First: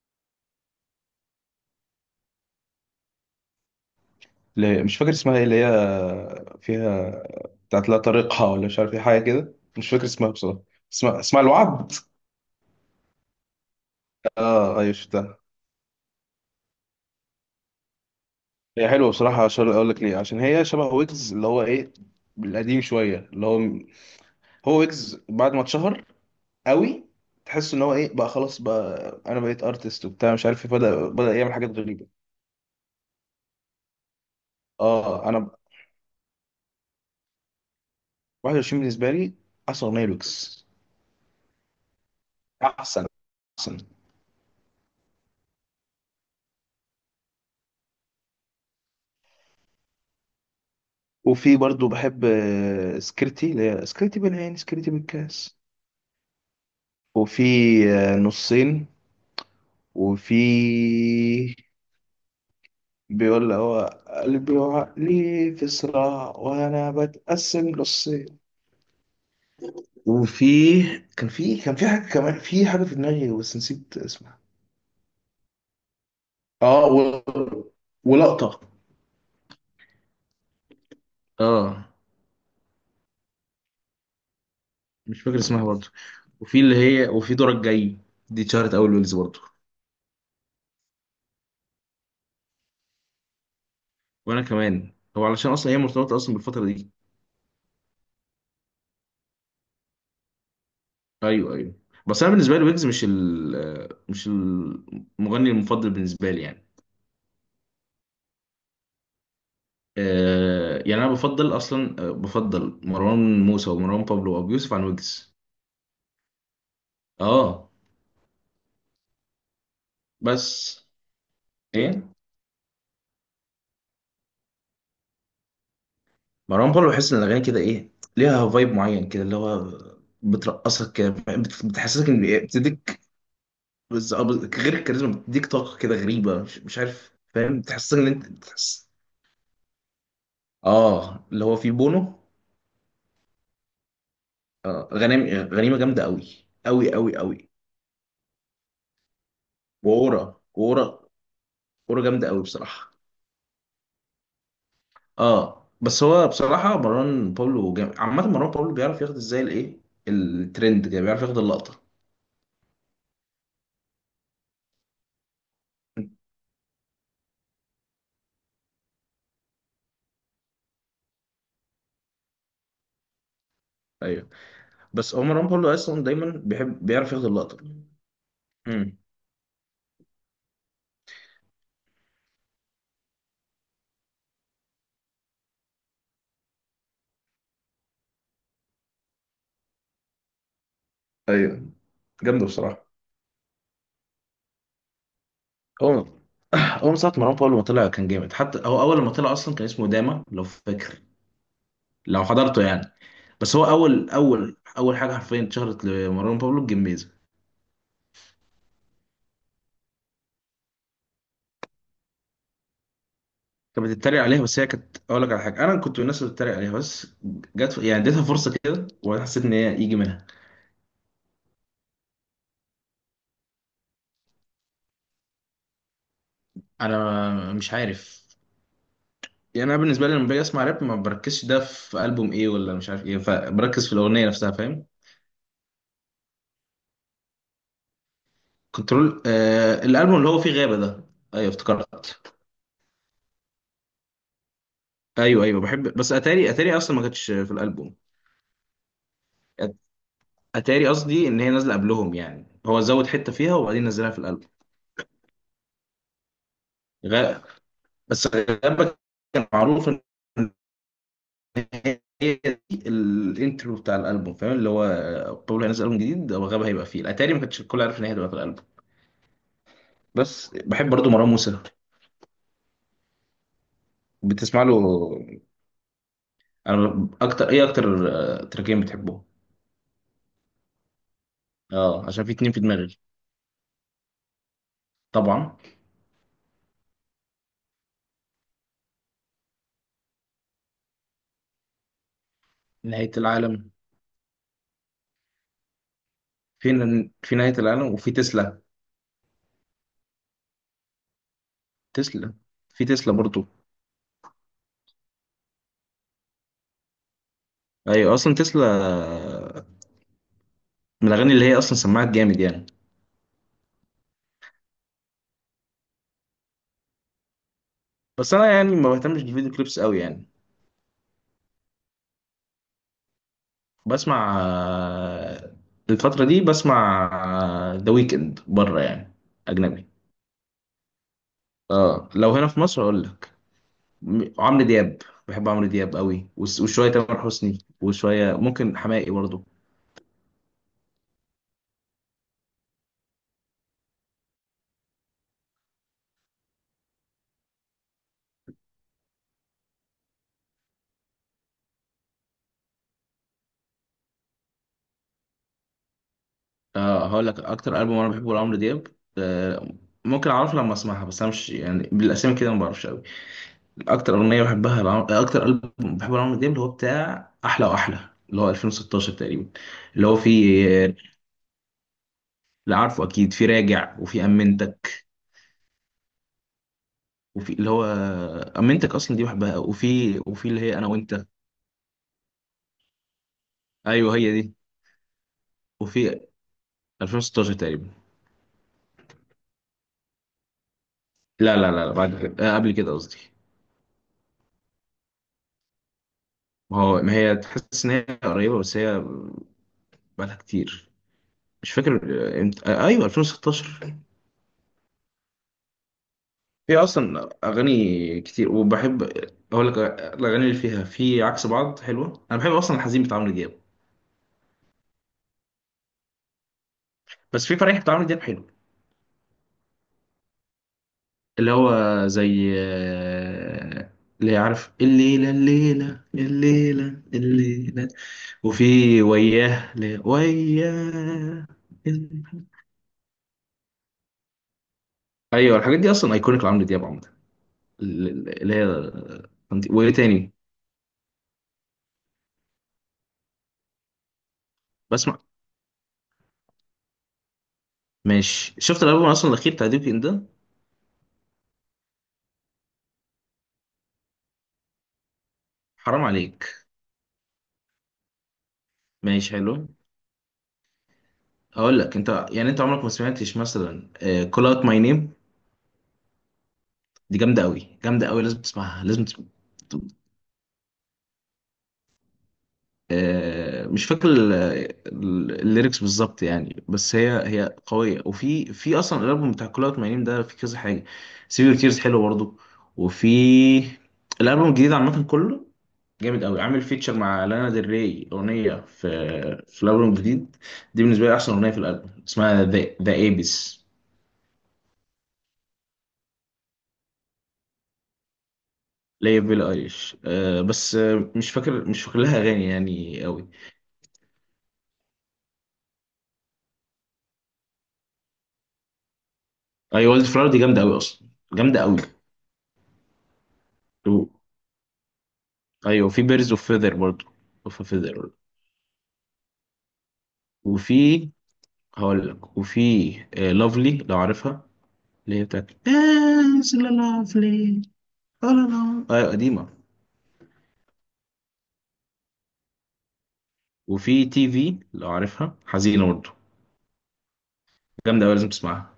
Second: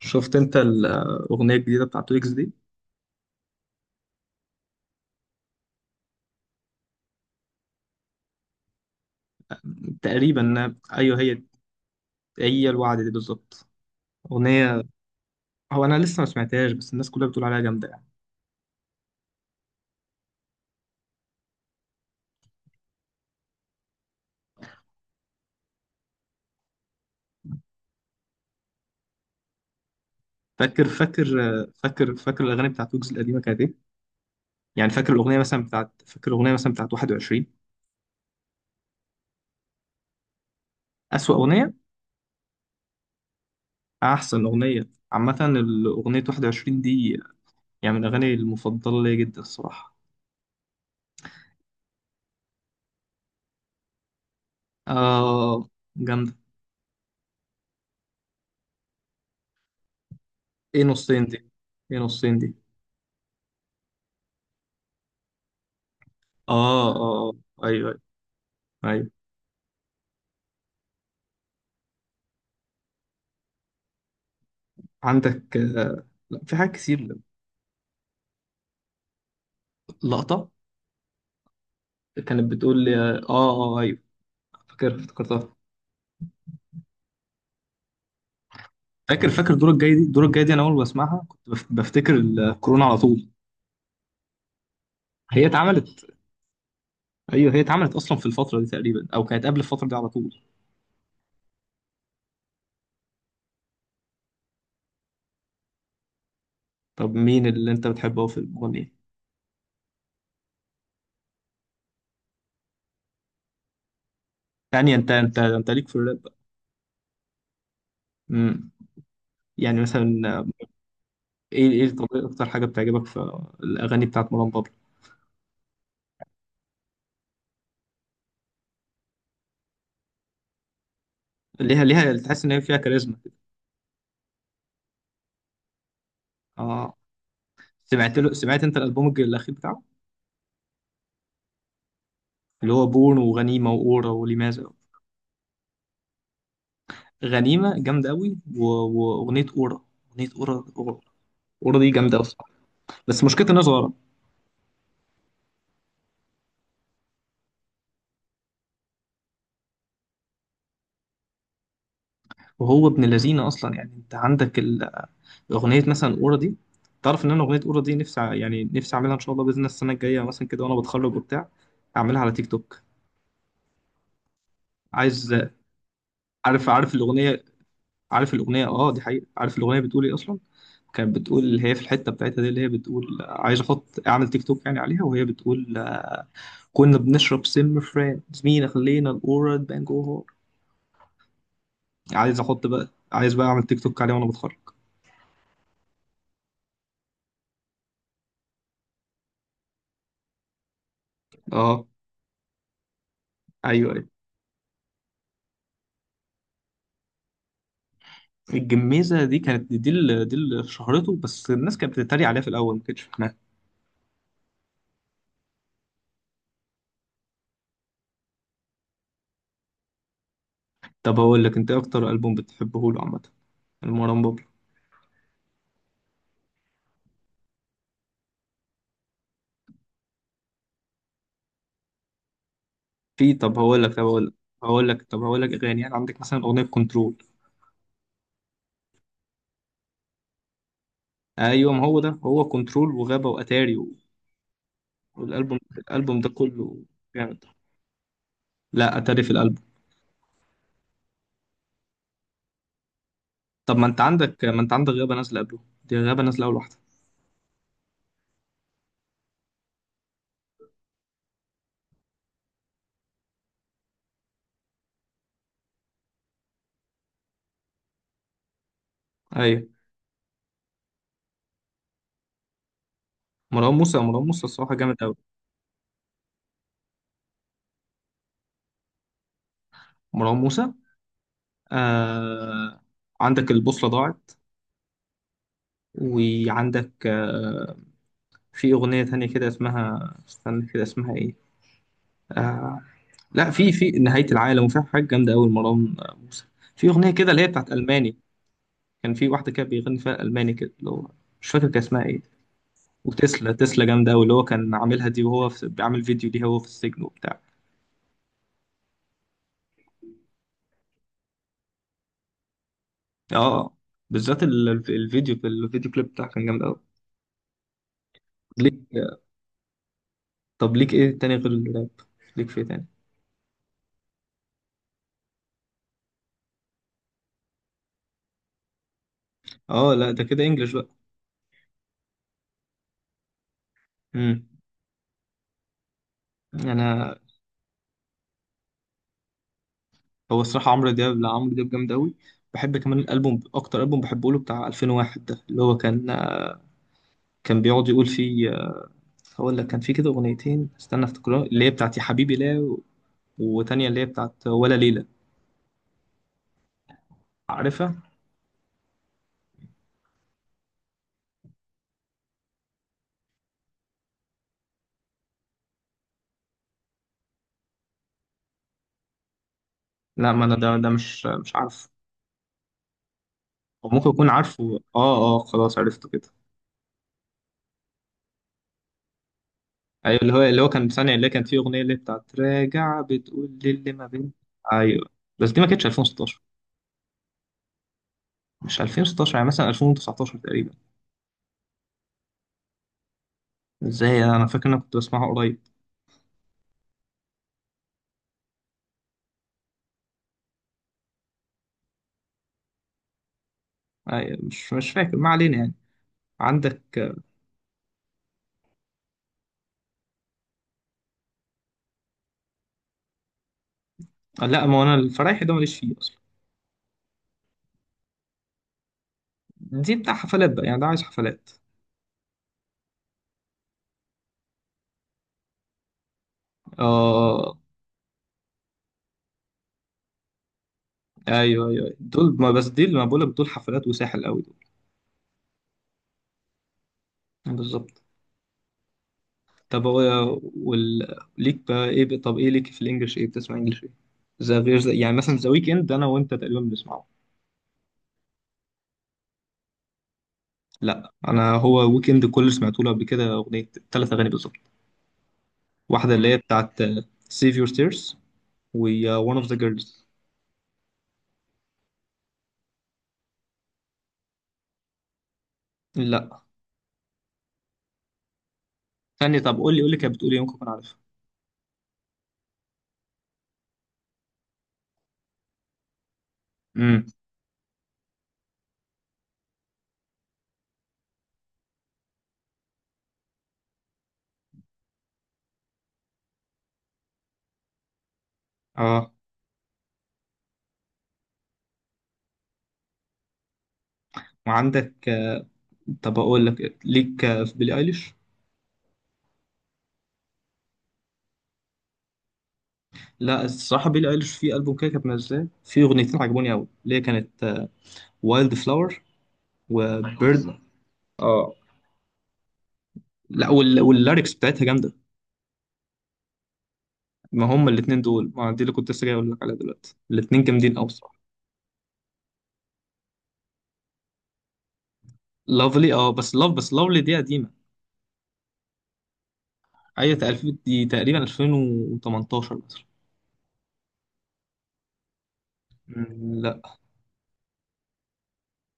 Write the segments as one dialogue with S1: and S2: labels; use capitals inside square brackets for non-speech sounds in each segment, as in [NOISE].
S1: شفت انت الاغنيه الجديده بتاعت ويجز دي؟
S2: مش فاكر اسمها ايه اللي هي فيها بتاعت لا طريقها ولا مش عارف ايه حاجه كده، مش فاكر اسمها بصراحه.
S1: تقريبا
S2: اسمها
S1: ايوه
S2: اسمها
S1: هي.
S2: الوعد.
S1: هي الوعد دي بالظبط
S2: اه،
S1: اغنيه.
S2: ايوه شفتها.
S1: هو انا لسه ما سمعتهاش بس الناس كلها بتقول عليها جامده يعني.
S2: هي حلوه بصراحه. عشان اقول لك ليه، عشان هي شبه ويجز اللي هو ايه، القديم شويه، اللي هو ويجز بعد ما اتشهر قوي. تحس ان هو ايه بقى، خلاص بقى انا بقيت ارتست وبتاع مش عارف ايه،
S1: فاكر
S2: بدا
S1: فاكر
S2: بدا يعمل حاجات غريبه.
S1: فاكر الاغاني بتاعت ويجز القديمه كانت ايه؟ يعني فاكر
S2: اه.
S1: الاغنيه
S2: انا
S1: مثلا بتاعت، فاكر الاغنيه مثلا بتاعت 21.
S2: 21 بالنسبه لي احسن اغنيه لويجز.
S1: اسوأ اغنيه؟
S2: احسن. احسن.
S1: احسن اغنيه عامه الاغنيه 21 دي، يعني من الاغاني المفضله ليا جدا الصراحه.
S2: وفي برضو بحب سكرتي، اللي هي سكرتي بالعين سكرتي بالكاس.
S1: اه جامده.
S2: وفي نصين. وفي
S1: ايه نصين دي؟ ايه نصين دي؟
S2: بيقول هو قلبي وعقلي في صراع
S1: اه
S2: وانا
S1: اه،
S2: بتقسم
S1: ايوه
S2: نصين.
S1: ايوه.
S2: وفي كان في حاجه، كمان في حاجه في دماغي بس نسيت اسمها.
S1: عندك، لا في حاجات
S2: اه
S1: كتير.
S2: ولقطه.
S1: لقطة.
S2: اه،
S1: كانت بتقول لي اه اه، ايوه، فاكر،
S2: مش فاكر
S1: افتكرتها.
S2: اسمها برضو. وفي اللي هي وفي دورك جاي، دي اتشهرت اول ويلز
S1: فاكر
S2: برضو.
S1: فاكر الدور الجاي دي، الدور الجاي دي انا اول ما اسمعها كنت بفتكر الكورونا على طول.
S2: وانا كمان، هو
S1: هي
S2: علشان اصلا هي
S1: اتعملت،
S2: مرتبطه اصلا بالفتره دي.
S1: ايوه هي اتعملت اصلا في الفترة دي تقريبا او كانت قبل الفترة دي على طول.
S2: ايوه، ايوه. بس انا بالنسبه لي ويجز مش المغني المفضل بالنسبه لي يعني.
S1: طب مين اللي انت بتحبه في المغني؟
S2: يعني انا بفضل اصلا آه، بفضل مروان موسى ومروان بابلو وابو يوسف عن
S1: يعني انت
S2: ويجز.
S1: انت انت ليك في الراب بقى.
S2: اه.
S1: امم يعني مثلا،
S2: بس
S1: ايه ايه
S2: ايه؟
S1: طب اكتر حاجة بتعجبك في الاغاني بتاعت مروان بابلو؟
S2: مروان بابلو بحس ان الاغاني كده ايه، ليها فايب معين كده، اللي هو بترقصك كده،
S1: ليها
S2: بتحسسك
S1: ليها
S2: ان
S1: تحس ان هي فيها
S2: بتديك.
S1: كاريزما.
S2: غير الكاريزما، بتديك طاقه كده غريبه مش
S1: اه.
S2: عارف، فاهم، بتحسسك ان
S1: سمعت
S2: انت
S1: له، سمعت انت
S2: بتحس.
S1: الالبوم الاخير بتاعه؟
S2: اه، اللي هو في بونو.
S1: اللي هو بورن وغنيمة وأورا ولماذا.
S2: غنيمه، غنيمه جامده قوي. قوي قوي قوي.
S1: غنيمة جامدة أوي وأغنية أورا.
S2: وورا،
S1: أغنية أورا
S2: وورا.
S1: أورا، أورا دي
S2: وورا
S1: جامدة
S2: جامده قوي
S1: أصلا
S2: بصراحه.
S1: بس مشكلتها إنها صغيرة.
S2: اه، بس هو بصراحه مروان باولو جامد عامه. مروان باولو بيعرف ياخد ازاي الايه، الترند، كده بيعرف ياخد اللقطه.
S1: وهو ابن لذينة أصلا. يعني أنت عندك أغنية مثلا أورا دي، تعرف إن أنا أغنية أورا دي نفسي يعني نفسي أعملها إن شاء الله بإذن الله السنة الجاية مثلا كده وأنا بتخرج وبتاع، أعملها على تيك توك.
S2: ايوه، بس هو
S1: عايز.
S2: مروان باولو اصلا دايما
S1: عارف
S2: بيحب،
S1: عارف
S2: بيعرف ياخد
S1: الأغنية؟
S2: اللقطه.
S1: عارف الأغنية؟ أه
S2: امم
S1: دي حقيقة. عارف الأغنية بتقول إيه أصلا؟ كانت بتقول اللي هي في الحتة بتاعتها دي اللي هي بتقول عايز أحط أعمل تيك توك يعني عليها، وهي بتقول كنا بنشرب سم فرانك مين خلينا الأورا بانج أوفر.
S2: ايوه،
S1: عايز
S2: جامده
S1: أحط
S2: بصراحه.
S1: بقى، عايز بقى أعمل تيك توك عليه وأنا بتخرج.
S2: هو هو من ساعه مروان باولو ما طلع كان جامد، حتى هو اول ما طلع اصلا كان اسمه داما لو فاكر،
S1: أه.
S2: لو حضرته يعني. بس هو
S1: أيوه أيوه.
S2: اول اول اول حاجه حرفيا اتشهرت لمروان بابلو الجميزه.
S1: الجميزة دي كانت، دي اللي، دي اللي شهرته، بس الناس كانت بتتريق عليها في الأول ما كانتش فاهمها.
S2: كانت بتتريق عليها، بس هي كانت، اقول لك على حاجه، انا كنت من الناس اللي بتتريق عليها، بس جت يعني اديتها فرصه كده وحسيت ان هي يجي منها.
S1: طب هقول لك أنت إيه أكتر ألبوم بتحبه له عامة؟ المروان بابلو.
S2: انا مش عارف يعني، انا بالنسبه لي لما باجي اسمع راب ما بركزش ده في البوم ايه ولا مش عارف ايه،
S1: في، طب هقول
S2: فبركز في
S1: لك طب هقول
S2: الاغنيه
S1: لك
S2: نفسها فاهم.
S1: هقول لك طب هقول لك أغاني يعني. عندك مثلا أغنية كنترول.
S2: كنترول، الالبوم اللي هو فيه غابه ده، ايوه
S1: أيوه، ما هو ده،
S2: افتكرت.
S1: هو كنترول وغابة وأتاري
S2: ايوه،
S1: والألبوم،
S2: ايوه بحب. بس
S1: الألبوم ده
S2: اتاري،
S1: كله
S2: اصلا ما كانتش
S1: جامد.
S2: في الالبوم.
S1: لا أتاري في الألبوم.
S2: اتاري قصدي ان هي نازله قبلهم، يعني هو زود حته فيها
S1: طب
S2: وبعدين
S1: ما انت
S2: نزلها في
S1: عندك،
S2: الالبوم.
S1: ما انت عندك غابة نازلة قبله، دي غابة نازلة أول واحدة.
S2: غابه، بس غابه كان معروف ان هي دي الانترو بتاع الالبوم، فاهم، اللي هو بابلو هينزل البوم جديد وغابة هيبقى فيه، اتاري ما كانش الكل عارف ان هي هتبقى في الالبوم.
S1: أيوة.
S2: بس بحب برضو مروان موسى.
S1: مروان موسى، مروان موسى
S2: بتسمع
S1: الصراحة
S2: له؟
S1: جامد أوي.
S2: انا اكتر ايه، اكتر تراكين بتحبهم.
S1: مروان موسى،
S2: اه، عشان في اتنين في
S1: آه...
S2: دماغي.
S1: عندك البوصلة ضاعت،
S2: طبعا
S1: وعندك، في أغنية تانية كده اسمها استنى كده اسمها إيه، آه...
S2: نهاية
S1: لا
S2: العالم.
S1: في، في نهاية العالم، وفي حاجة جامدة أوي مروان موسى،
S2: في
S1: في أغنية كده
S2: في
S1: اللي هي
S2: نهاية
S1: بتاعت
S2: العالم، وفي
S1: ألماني.
S2: تسلا،
S1: كان في واحدة كده بيغني فيها ألماني كده اللي هو، مش فاكر كان اسمها إيه.
S2: تسلا. في تسلا برضو.
S1: وتسلا، تسلا جامدة أوي، اللي هو كان عاملها دي وهو بيعمل فيديو ليها وهو في السجن وبتاع.
S2: ايوه، اصلا تسلا من الاغاني اللي هي اصلا سمعت جامد يعني.
S1: اه بالذات الفيديو، الفيديو كليب بتاعه كان جامد قوي.
S2: بس انا يعني
S1: ليك،
S2: ما بهتمش بالفيديو كليبس قوي يعني.
S1: طب ليك ايه تاني غير الراب؟ ليك في إيه تاني؟
S2: بسمع الفترة دي بسمع ذا ويكند بره يعني، أجنبي.
S1: اه لا ده كده انجلش بقى.
S2: اه، لو هنا في مصر أقول لك
S1: امم
S2: عمرو دياب. بحب عمرو دياب قوي، وشوية
S1: انا،
S2: تامر حسني وشوية ممكن حماقي برضو.
S1: هو الصراحه عمرو دياب، لا عمرو دياب جامد قوي. بحب كمان الالبوم، اكتر البوم بحبه له بتاع 2001 ده، اللي هو كان كان بيقعد يقول فيه، هقول لك كان فيه كده اغنيتين، استنى افتكرها، اللي هي بتاعت يا حبيبي لا وتانية اللي هي بتاعت ولا ليلة.
S2: اه، هقول لك أكتر ألبوم
S1: عارفها؟
S2: أنا بحبه لعمرو دياب. آه ممكن أعرفه لما أسمعها، بس أنا مش يعني بالأسامي كده، ما بعرفش قوي. أكتر ألبوم بحبه لعمرو دياب اللي هو بتاع أحلى وأحلى، اللي هو 2016 تقريبا، اللي هو
S1: لا، ما انا ده
S2: فيه.
S1: مش عارفه.
S2: اللي عارفه أكيد في
S1: أو
S2: راجع
S1: ممكن
S2: وفي
S1: اكون
S2: أمنت،
S1: عارفه، اه اه خلاص عرفته كده.
S2: وفي اللي هو امنتك اصلا دي بحبها،
S1: ايوه،
S2: وفي
S1: اللي هو
S2: وفي اللي
S1: اللي هو
S2: هي انا
S1: كان ثانية
S2: وانت.
S1: اللي كانت فيه اغنية اللي بتاعت راجع، بتقول للي ما
S2: ايوه،
S1: بين.
S2: هي دي.
S1: ايوه بس دي ما كانتش
S2: وفي
S1: 2016.
S2: 2016 تقريبا.
S1: مش 2016، يعني مثلا 2019 تقريبا.
S2: لا، لا، لا، لا، بعد كده قبل كده قصدي.
S1: ازاي، انا فاكر ان انا كنت بسمعها قريب.
S2: ما هو، ما هي تحس ان هي قريبه، بس هي بقالها كتير. مش فاكر امتى. ايوه 2016.
S1: أيوة، مش فاكر، ما علينا يعني.
S2: في
S1: عندك،
S2: اصلا اغاني كتير، وبحب اقول لك الاغاني اللي فيها في عكس بعض حلوه. انا بحب اصلا الحزين بتاع عمرو دياب.
S1: لا ما هو انا الفرايحي ده ماليش فيه اصلا.
S2: بس في فرح بتاع عمرو دياب حلو،
S1: دي بتاع حفلات بقى يعني، ده عايز حفلات.
S2: اللي هو زي اللي عارف، الليلة الليلة الليلة
S1: اه
S2: الليلة. وفي وياه، وياه.
S1: ايوه ايوه، دول ما بس دي اللي ما بقولك، دول حفلات وساحل قوي دول.
S2: ايوه، الحاجات دي اصلا ايكونيك لعمرو دياب عموما،
S1: بالظبط.
S2: اللي هي،
S1: طب
S2: وايه
S1: هو
S2: تاني؟
S1: ليك بقى ايه، طب ايه ليك في الانجليش؟ ايه بتسمع انجليش ايه؟ زي غير زي... يعني
S2: بسمع،
S1: مثلا ذا ويكند انا وانت تقريبا بنسمعه.
S2: ماشي. شفت الالبوم اصلا الاخير بتاع ديب ان ده؟
S1: لا انا، هو ويكند كله سمعت له قبل كده اغنيه، ثلاث اغاني بالظبط.
S2: حرام
S1: واحده اللي هي
S2: عليك.
S1: بتاعت سيف يور تيرز، و،
S2: ماشي
S1: وان اوف ذا
S2: حلو.
S1: جيرلز.
S2: هقول لك انت يعني انت عمرك ما سمعتش مثلا كول اوت ماي نيم؟
S1: لا.
S2: دي جامده قوي، جامده قوي، لازم تسمعها، لازم تسمعها.
S1: ثانيه، طب قول لي، قول لي كانت بتقول ايه ممكن اكون عارفها.
S2: مش فاكر الليركس بالظبط يعني، بس
S1: امم
S2: هي قوية. وفي أصلا الألبوم بتاع كل أوت مجانين ده، في كذا حاجة. سيفير كيرز حلو برضو. وفي الألبوم الجديد عامة كله جامد أوي. عامل فيتشر مع لانا ديل ري أغنية
S1: اه.
S2: في الألبوم الجديد، دي بالنسبة لي أحسن أغنية في الألبوم، اسمها ذا ايبس.
S1: وعندك، طب اقول لك إيه؟ ليك، في بيلي ايليش؟
S2: ليا بيلي ايليش، أه، بس مش فاكر لها أغاني يعني أوي.
S1: لا الصراحه بيلي ايليش في البوم كده كانت منزلاه في اغنيتين عجبوني قوي، اللي هي كانت وايلد فلاور
S2: أي، ولد فلاور دي
S1: وبيرد.
S2: جامدة أوي أصلا،
S1: اه
S2: جامدة
S1: لا
S2: أوي.
S1: واللاركس بتاعتها جامده.
S2: ايوه، في بيرز اوف فيذر برضه،
S1: ما
S2: اوف
S1: هما الاثنين
S2: فيذر.
S1: دول، ما دي اللي كنت لسه جاي اقول لك عليها دلوقتي، الاثنين جامدين قوي
S2: وفي
S1: بصراحه.
S2: هقول لك وفي لافلي لو عارفها، اللي هي بتاعت
S1: لافلي، اه بس
S2: از
S1: لافلي دي قديمه.
S2: لافلي. لا، ايوه قديمه.
S1: ايوه تقريبا دي تقريبا 2018 مثلا.
S2: وفي تي في لو عارفها، حزينه برضه،
S1: لا.
S2: جامده قوي لازم تسمعها.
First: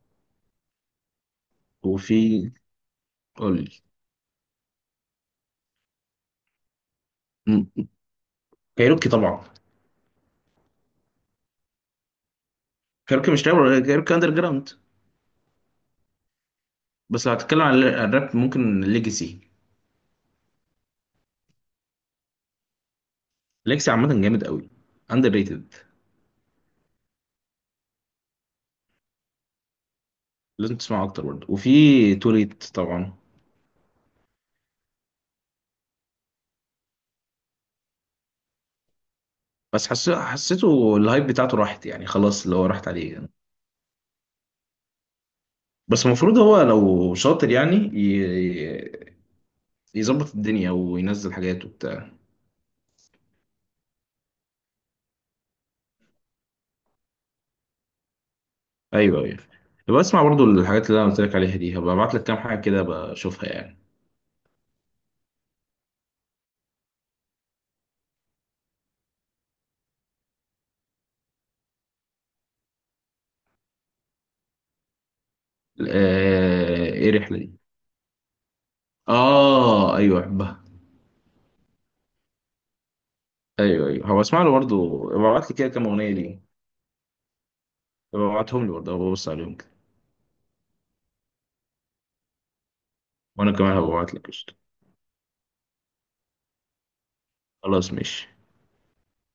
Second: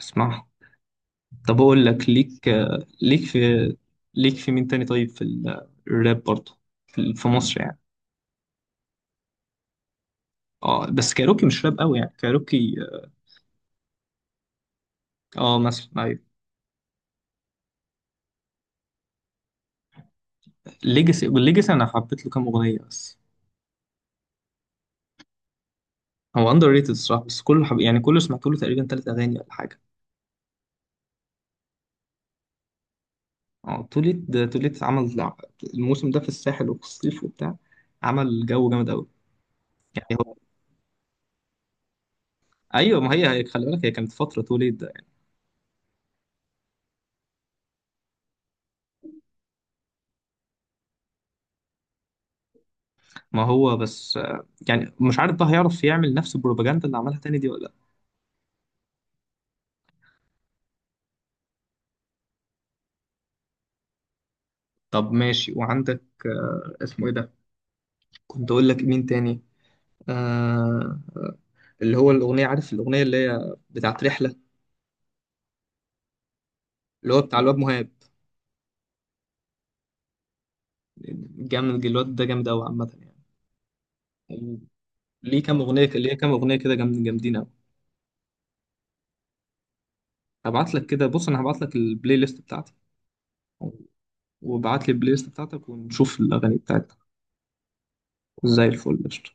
S1: اسمع. طب اقول لك، ليك،
S2: وفي،
S1: ليك في،
S2: قول لي.
S1: ليك في مين تاني طيب في الراب برضه؟ في في مصر يعني.
S2: م- كايروكي طبعا.
S1: اه بس كايروكي مش راب قوي يعني كايروكي.
S2: كايروكي مش رابر، كايروكي اندر جراوند.
S1: اه مثلا ايوه.
S2: بس لو هتتكلم عن عن الراب ممكن ليجاسي.
S1: ليجاسي، والليجاسي انا حبيت له كام اغنيه بس.
S2: ليجاسي عامه جامد قوي، اندر ريتد.
S1: هو اندر ريتد الصراحه، بس يعني كله سمعت له تقريبا ثلاث اغاني ولا حاجه.
S2: لازم تسمعه اكتر برضه. وفي توليت طبعا.
S1: اه توليت، ده توليت عمل الموسم ده في الساحل وفي الصيف وبتاع، عمل جو جامد قوي.
S2: بس
S1: يعني هو
S2: حسيته الهايب بتاعته راحت يعني، خلاص اللي هو
S1: [LAUGHS]
S2: راحت
S1: ايوه، ما
S2: عليه
S1: هي
S2: يعني.
S1: خلي بالك هي كانت فتره توليت ده يعني.
S2: بس المفروض هو لو شاطر يعني يظبط الدنيا وينزل حاجات وبتاع.
S1: ما هو بس، يعني مش عارف بقى هيعرف يعمل نفس البروباجندا اللي عملها تاني دي ولا لا.
S2: ايوه، ايوه. يبقى اسمع برضو الحاجات اللي انا قلت لك عليها دي، هبقى ابعت لك كام حاجه كده بشوفها يعني.
S1: طب ماشي. وعندك، اسمه ايه ده كنت اقول لك مين تاني، آه، اللي هو الاغنيه، عارف الاغنيه اللي هي بتاعت رحله؟
S2: ايه
S1: اللي هو
S2: الرحله
S1: بتاع
S2: دي؟
S1: الواد مهاب.
S2: اه، ايوه بحبها.
S1: جامد الواد ده، جامد قوي عامه.
S2: ايوه ايوه، هبقى اسمع له
S1: يعني
S2: برضو. هبقى
S1: ليه
S2: ابعت لي
S1: كام
S2: كده
S1: اغنيه،
S2: كام اغنيه
S1: ليه كام
S2: ليه،
S1: اغنيه كده جامدين.
S2: هبقى ابعتهم لي برضو هبقى ابص عليهم كده.
S1: هبعت لك كده، بص انا هبعت لك البلاي ليست بتاعتي،
S2: وانا كمان هبقى ابعت لك قشطة.
S1: وابعت لي البلاي ليست بتاعتك ونشوف الاغاني بتاعتك.
S2: خلاص ماشي.
S1: زي الفل، قشطة.